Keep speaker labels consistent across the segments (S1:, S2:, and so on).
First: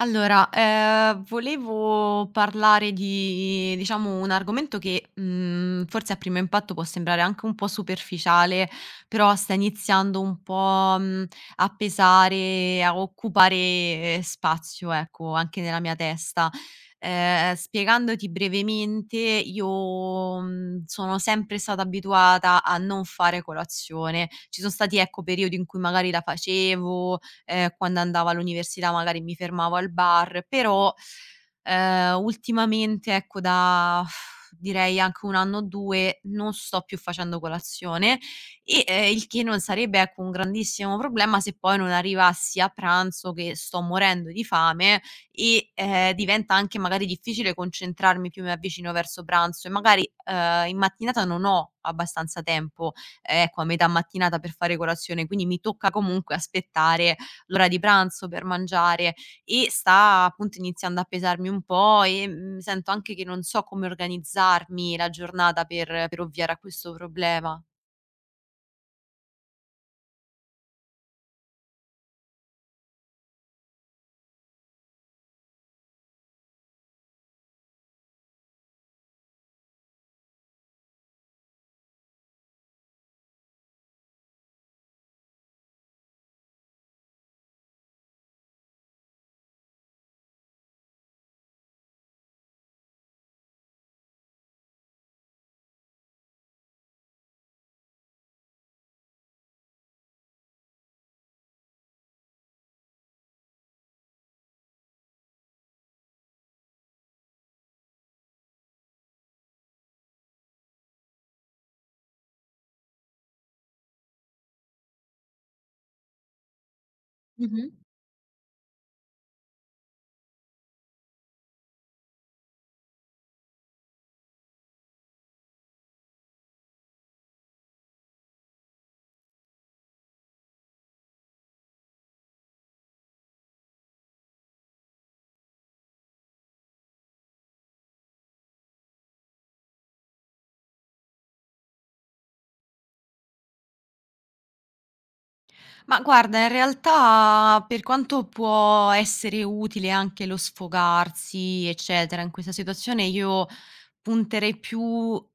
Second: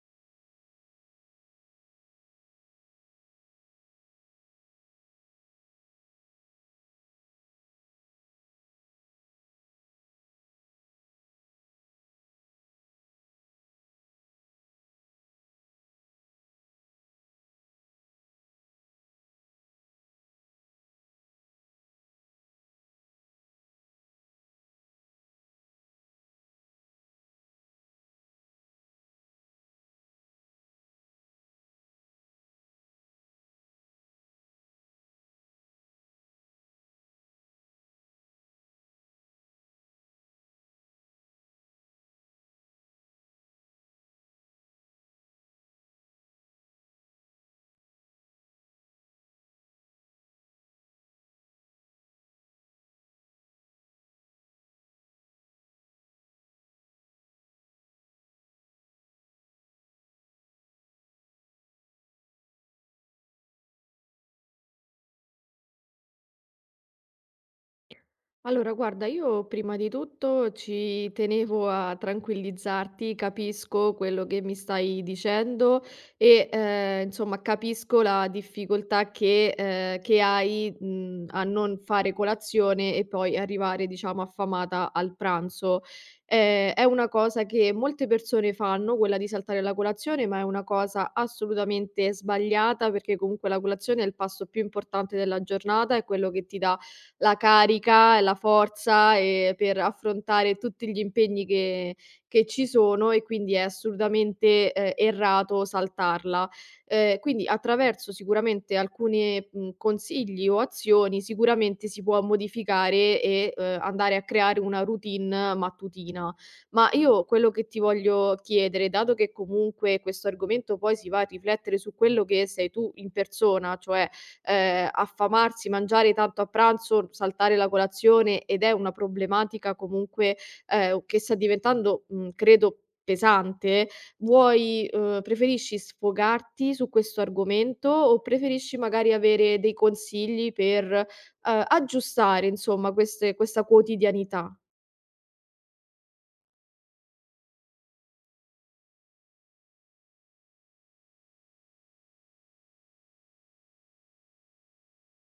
S1: Allora, volevo parlare di diciamo un argomento che, forse a primo impatto può sembrare anche un po' superficiale, però sta iniziando un po', a pesare, a occupare spazio, ecco, anche nella mia testa. Spiegandoti brevemente, io, sono sempre stata abituata a non fare colazione. Ci son stati, ecco, periodi in cui magari la facevo, quando andavo all'università magari mi fermavo al bar, però, ultimamente ecco da direi anche 1 anno o 2 non sto più facendo colazione e, il che non sarebbe ecco un grandissimo problema se poi non arrivassi a pranzo che sto morendo di fame e, diventa anche magari difficile concentrarmi più mi avvicino verso pranzo e magari, in mattinata non ho abbastanza tempo, ecco a metà mattinata per fare colazione, quindi mi tocca comunque aspettare l'ora di pranzo per mangiare e sta appunto iniziando a pesarmi un po' e, sento anche che non so come organizzarmi la giornata per ovviare a questo problema.
S2: Allora, guarda, io prima di tutto ci tenevo a tranquillizzarti, capisco quello che mi stai dicendo e insomma capisco la difficoltà che hai a non fare colazione e poi arrivare, diciamo, affamata al pranzo. È una cosa che molte persone fanno, quella di saltare la colazione, ma è una cosa assolutamente sbagliata perché comunque la colazione è il pasto più importante della giornata, è quello che ti dà la carica e la forza, per affrontare tutti gli impegni che ci sono, e quindi è assolutamente, errato saltarla. Quindi attraverso sicuramente alcune, consigli o azioni sicuramente si può modificare e, andare a creare una routine mattutina. Ma io quello che
S1: Mh-mh.
S2: ti voglio chiedere, dato che comunque questo argomento poi si va a riflettere su quello che sei tu in persona, cioè affamarsi, mangiare tanto a pranzo, saltare la colazione, ed è una problematica comunque, che sta diventando, credo, pesante. Vuoi Preferisci sfogarti su questo argomento o preferisci magari avere dei consigli per, aggiustare insomma queste questa quotidianità?
S1: Ma guarda, in realtà per quanto può essere utile anche lo sfogarsi, eccetera, in questa situazione io punterei più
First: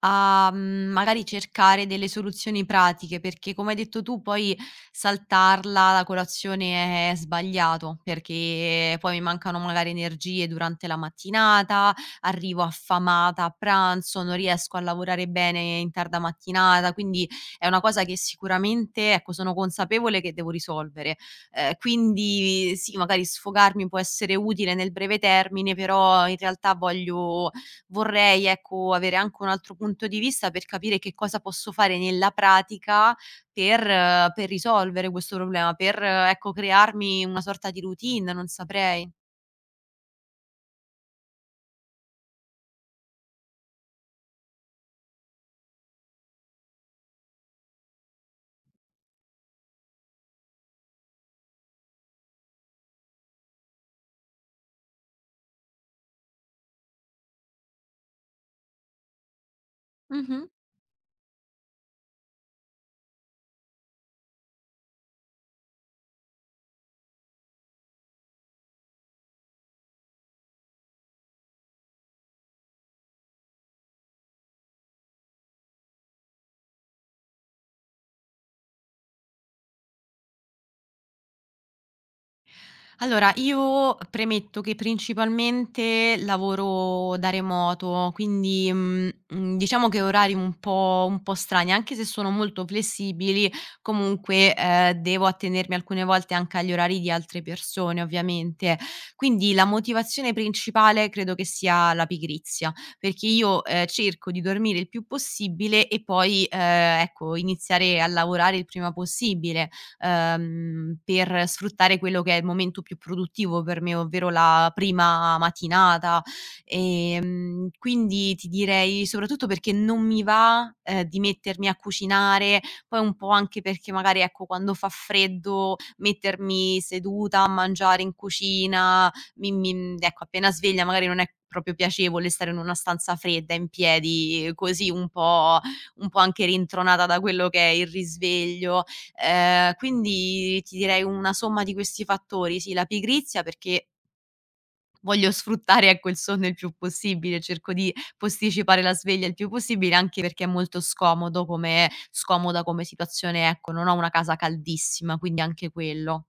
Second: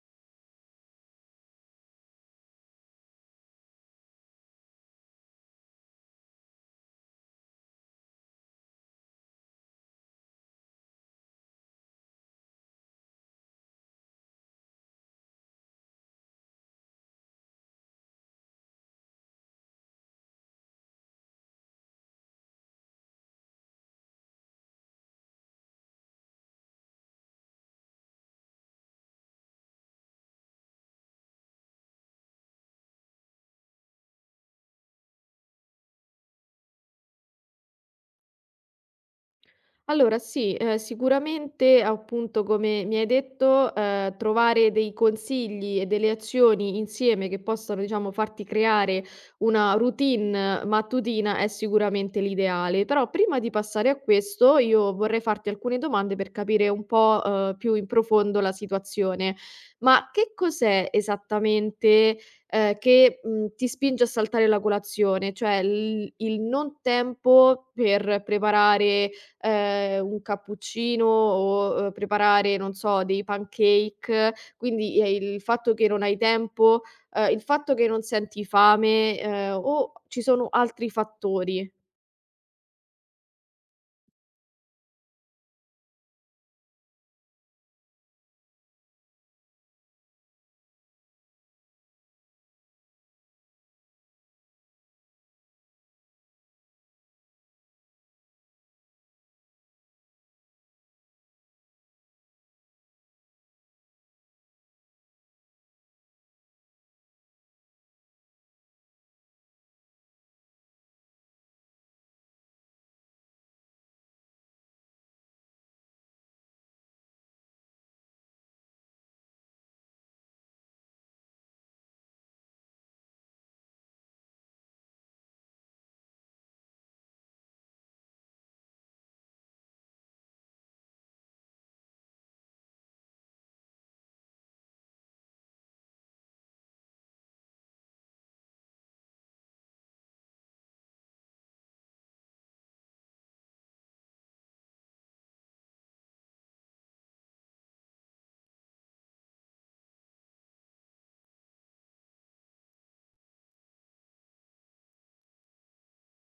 S1: a, magari cercare delle soluzioni pratiche, perché come hai detto tu poi saltarla la colazione è sbagliato, perché poi mi mancano magari energie durante la mattinata, arrivo affamata a pranzo, non riesco a lavorare bene in tarda mattinata, quindi è una cosa che sicuramente, ecco, sono consapevole che devo risolvere. Quindi sì, magari sfogarmi può essere utile nel breve termine, però in realtà voglio vorrei, ecco, avere anche un altro punto di vista per capire che cosa posso fare nella pratica per risolvere questo problema, per, ecco, crearmi una sorta di routine, non saprei.
S2: Allora sì, sicuramente appunto come mi hai detto, trovare dei consigli e delle azioni insieme che possano, diciamo, farti creare una routine mattutina è sicuramente l'ideale. Però prima di passare a questo io vorrei farti alcune domande per capire un po', più in profondo la situazione. Ma che
S1: Mh-mh.
S2: cos'è esattamente, che, ti spinge a saltare la colazione? Cioè l il non tempo per preparare un cappuccino o, preparare, non so, dei pancake, quindi, il fatto che non hai tempo, il fatto che non senti fame, o ci sono altri fattori?
S1: Allora, io premetto che principalmente lavoro da remoto, quindi, diciamo che orari un po' strani, anche se sono molto flessibili, comunque, devo attenermi alcune volte anche agli orari di altre persone, ovviamente. Quindi la motivazione principale credo che sia la pigrizia, perché io, cerco di dormire il più possibile e poi, ecco, iniziare a lavorare il prima possibile per sfruttare quello che è il momento più produttivo per me, ovvero la prima mattinata. Quindi ti direi soprattutto perché non mi va, di mettermi a cucinare, poi un po' anche perché magari, ecco, quando fa freddo mettermi seduta a mangiare in cucina, mi mi ecco, appena sveglia magari non è proprio piacevole stare in una stanza fredda in piedi, così un po' anche rintronata da quello che è il risveglio. Quindi ti direi una somma di questi fattori, sì, la pigrizia perché voglio sfruttare, ecco, il sonno il più possibile, cerco di posticipare la sveglia il più possibile, anche perché è molto scomodo come scomoda come situazione, ecco, non ho una casa caldissima, quindi anche quello.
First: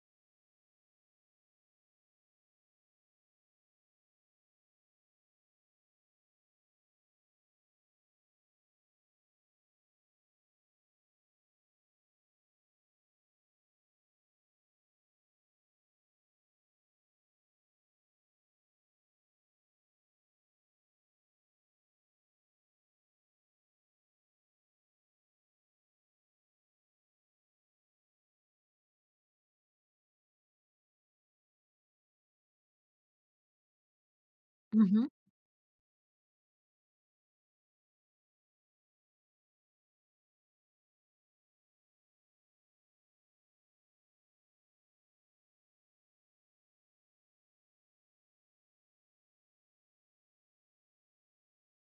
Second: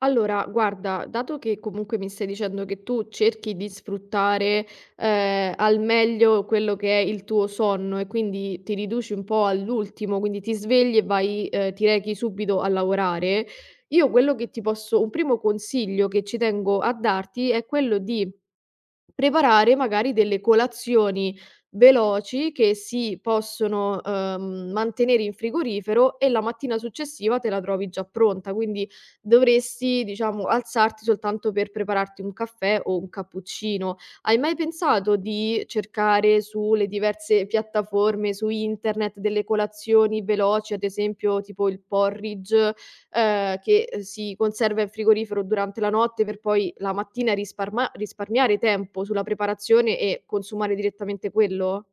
S2: Allora, guarda, dato che comunque mi stai dicendo che tu cerchi di sfruttare al meglio quello che è il tuo sonno e quindi ti riduci un po' all'ultimo, quindi ti svegli e vai, ti rechi subito a lavorare, io quello che ti posso, un primo consiglio che ci tengo a darti è quello di preparare magari delle colazioni veloci che si possono, mantenere in frigorifero e la mattina successiva te la trovi già pronta, quindi dovresti, diciamo, alzarti soltanto per prepararti un caffè o un cappuccino. Hai mai
S1: Mh-mh.
S2: pensato di cercare sulle diverse piattaforme, su internet, delle colazioni veloci, ad esempio tipo il porridge, che si conserva in frigorifero durante la notte per poi la mattina risparma risparmiare tempo sulla preparazione e consumare direttamente quello?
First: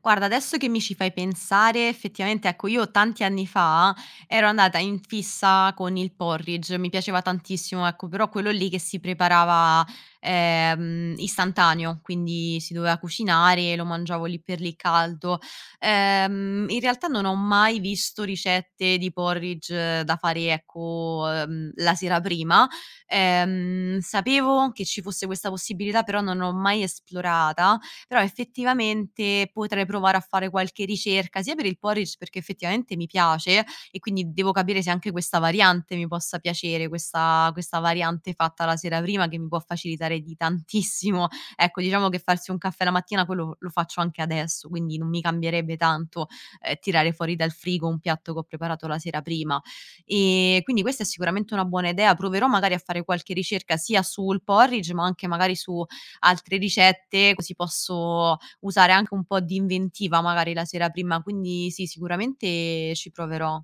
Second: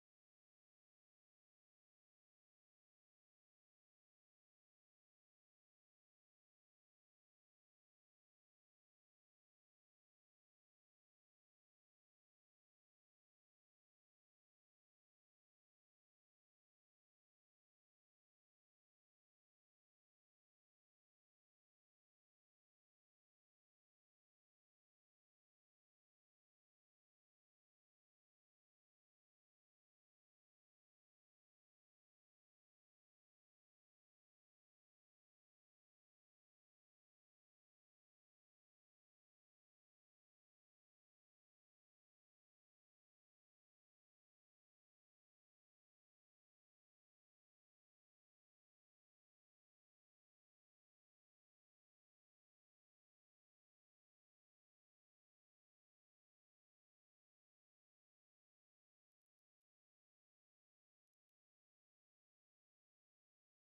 S1: Guarda, adesso che mi ci fai pensare, effettivamente, ecco, io tanti anni fa ero andata in fissa con il porridge, mi piaceva tantissimo, ecco, però quello lì che si preparava, istantaneo, quindi si doveva cucinare, lo mangiavo lì per lì caldo. In realtà non ho mai visto ricette di porridge da fare, ecco, la sera prima. Sapevo che ci fosse questa possibilità, però non l'ho mai esplorata, però effettivamente potrei provare a fare qualche ricerca, sia per il porridge perché effettivamente mi piace e quindi devo capire se anche questa variante mi possa piacere, questa variante fatta la sera prima che mi può facilitare di tantissimo. Ecco, diciamo che farsi un caffè la mattina quello lo faccio anche adesso, quindi non mi cambierebbe tanto, tirare fuori dal frigo un piatto che ho preparato la sera prima. Quindi questa è sicuramente una buona idea, proverò magari a fare qualche ricerca sia sul porridge, ma anche magari su altre ricette, così posso usare anche un po' di inventiva magari la sera prima. Quindi sì, sicuramente ci proverò.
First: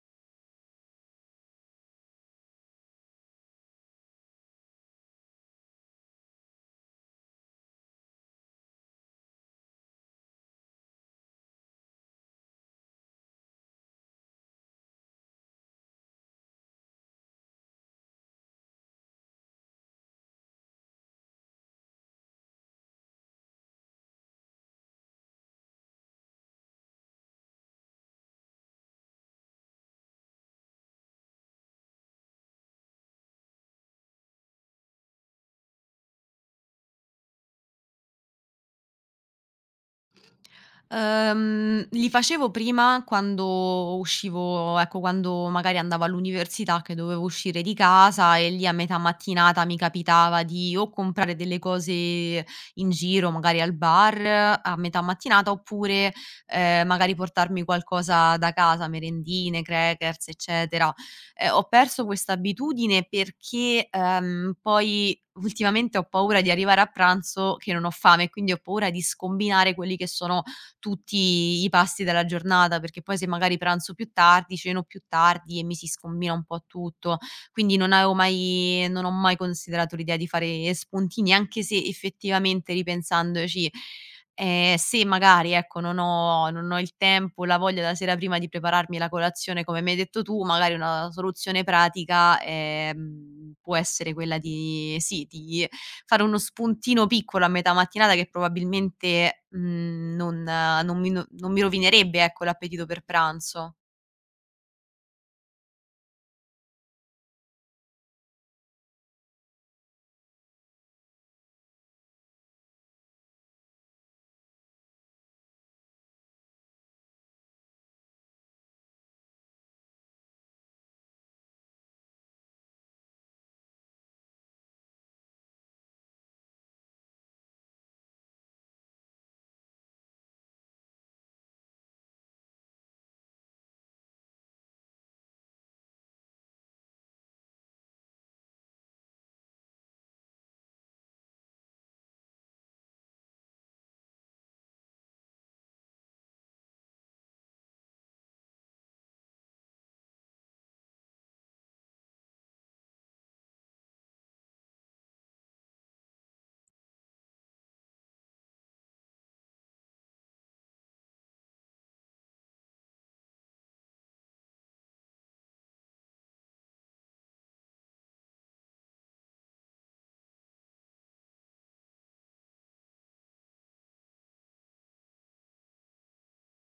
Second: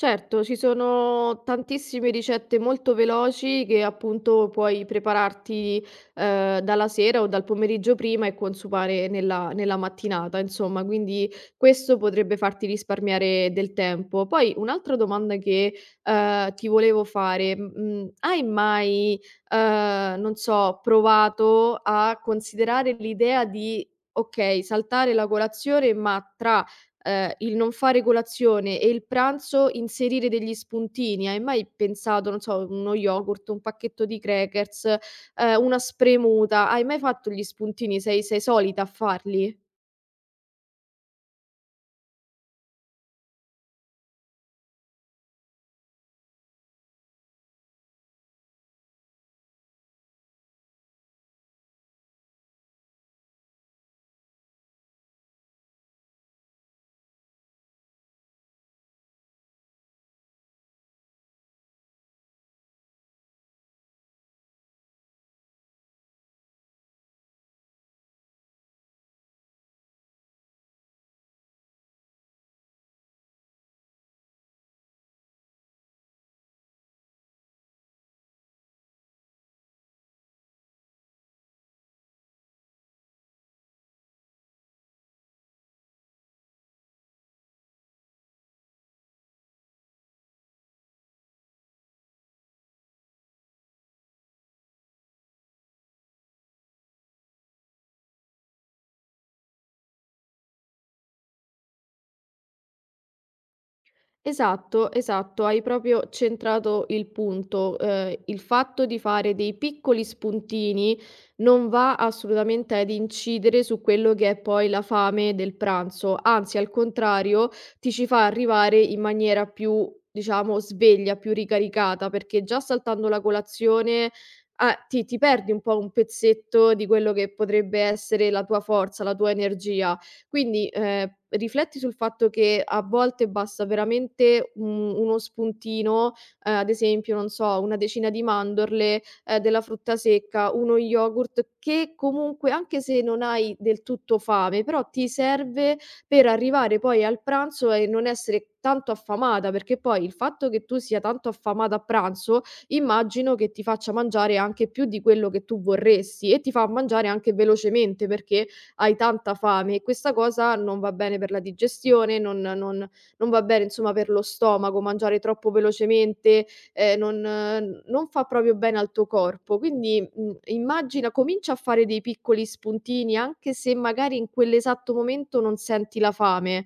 S2: Certo, ci sono tantissime ricette molto veloci che appunto puoi prepararti dalla sera o dal pomeriggio prima e consumare nella mattinata, insomma, quindi questo potrebbe farti risparmiare del tempo. Poi un'altra domanda che ti volevo fare, hai mai, non so, provato a considerare l'idea di, ok, saltare la colazione, ma tra il non fare colazione e il pranzo inserire degli spuntini. Hai mai pensato, non so, uno yogurt, un pacchetto di crackers, una spremuta, hai mai fatto gli spuntini? Sei solita a farli?
S1: Li facevo prima quando uscivo ecco, quando magari andavo all'università che dovevo uscire di casa e lì a metà mattinata mi capitava di o comprare delle cose in giro, magari al bar a metà mattinata, oppure, magari portarmi qualcosa da casa, merendine, crackers, eccetera. Ho perso questa abitudine perché, poi ultimamente ho paura di arrivare a pranzo che non ho fame e quindi ho paura di scombinare quelli che sono tutti i pasti della giornata, perché poi se magari pranzo più tardi, ceno più tardi e mi si scombina un po' tutto. Quindi non ho mai considerato l'idea di fare spuntini, anche se effettivamente ripensandoci, sì, magari ecco, non ho il tempo, la voglia la sera prima di prepararmi la colazione come mi hai detto tu, magari una soluzione pratica, può essere quella di sì, di fare uno spuntino piccolo a metà mattinata che probabilmente, non non mi non mi rovinerebbe, ecco, l'appetito per pranzo.
S2: Esatto, esatto, hai proprio centrato il punto. Il fatto di fare dei piccoli spuntini non va assolutamente ad incidere su quello che è poi la fame del pranzo, anzi, al contrario, ti ci fa arrivare in maniera più, diciamo, sveglia, più ricaricata, perché già saltando la colazione, ah, ti perdi un po' un pezzetto di quello che potrebbe essere la tua forza, la tua energia. Quindi, rifletti sul fatto che a volte basta veramente u uno spuntino, ad esempio, non so, una decina di mandorle, della frutta secca, uno yogurt che comunque, anche se non hai del tutto fame, però ti serve per arrivare poi al pranzo e non essere tanto affamata, perché poi il fatto che tu sia tanto affamata a pranzo, immagino che ti faccia mangiare anche più di quello che tu vorresti e ti fa mangiare anche velocemente, perché hai tanta fame, e questa cosa non va bene per la digestione, non non va bene insomma per lo stomaco, mangiare troppo velocemente, non fa proprio bene al tuo corpo. Quindi, immagina, comincia a fare dei piccoli spuntini, anche se magari in quell'esatto momento non senti la fame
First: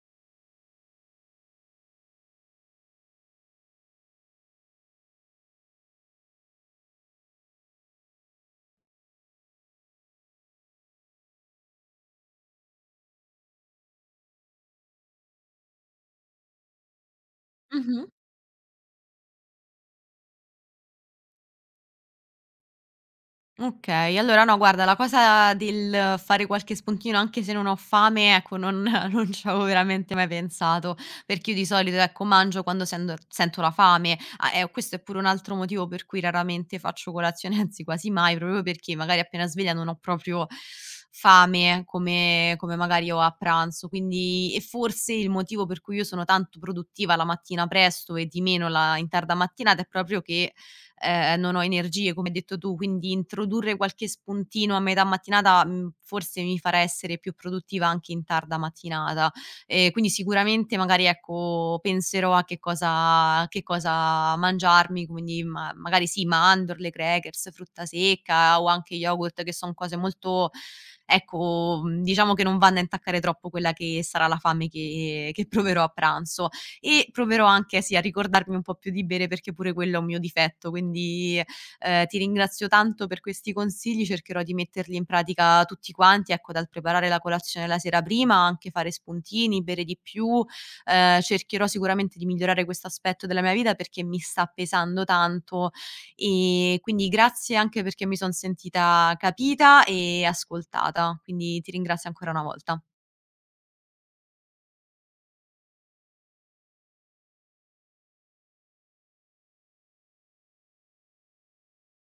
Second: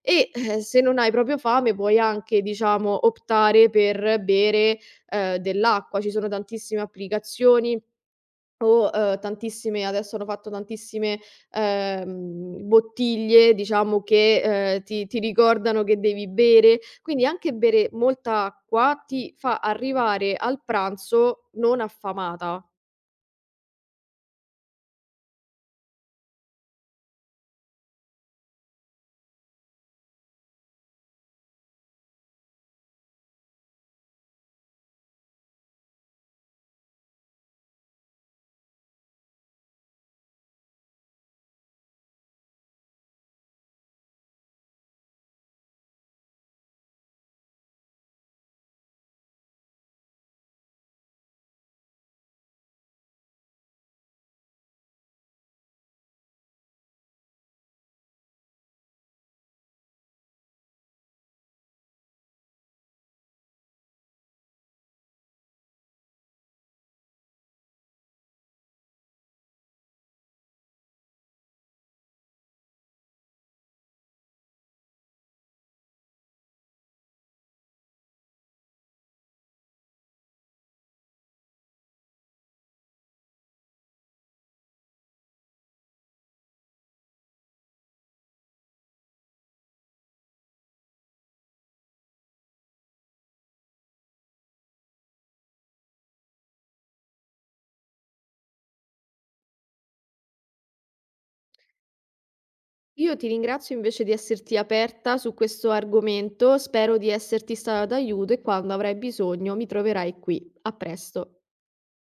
S2: e, se non hai proprio fame puoi anche, diciamo, optare per bere, dell'acqua. Ci sono tantissime applicazioni o, tantissime adesso hanno fatto tantissime, bottiglie diciamo che, ti ricordano che devi bere, quindi anche bere
S1: Mh-mh.
S2: molta acqua ti fa arrivare al pranzo non affamata.
S1: Okay, allora no guarda la cosa del fare qualche spuntino anche se non ho fame, ecco non non ci avevo veramente mai pensato, perché io di solito ecco mangio quando sendo sento la fame. Ah, e questo è pure un altro motivo per cui raramente faccio colazione, anzi quasi mai, proprio perché magari appena sveglia non ho proprio fame come magari ho a pranzo, quindi e forse il motivo per cui io sono tanto produttiva la mattina presto e di meno la in tarda mattinata è proprio che non ho energie, come hai detto tu, quindi introdurre qualche spuntino a metà mattinata, forse mi farà essere più produttiva anche in tarda mattinata. Quindi sicuramente magari, ecco, penserò a che cosa mangiarmi, quindi ma magari sì, mandorle, crackers, frutta secca o anche yogurt, che son cose molto ecco, diciamo che non vanno a intaccare troppo quella che sarà la fame che proverò a pranzo e proverò anche sì a ricordarmi un po' più di bere perché pure quello è un mio difetto, quindi, ti ringrazio tanto per questi consigli, cercherò di metterli in pratica tutti quanti, ecco, dal preparare la colazione la sera prima, anche fare spuntini, bere di più, cercherò sicuramente di migliorare questo aspetto della mia vita perché mi sta pesando tanto, quindi grazie anche perché mi son sentita capita e ascoltata, quindi ti ringrazio ancora una volta.
S2: Io ti ringrazio invece di esserti aperta su questo argomento, spero di esserti stata d'aiuto e quando avrai bisogno mi troverai qui. A presto.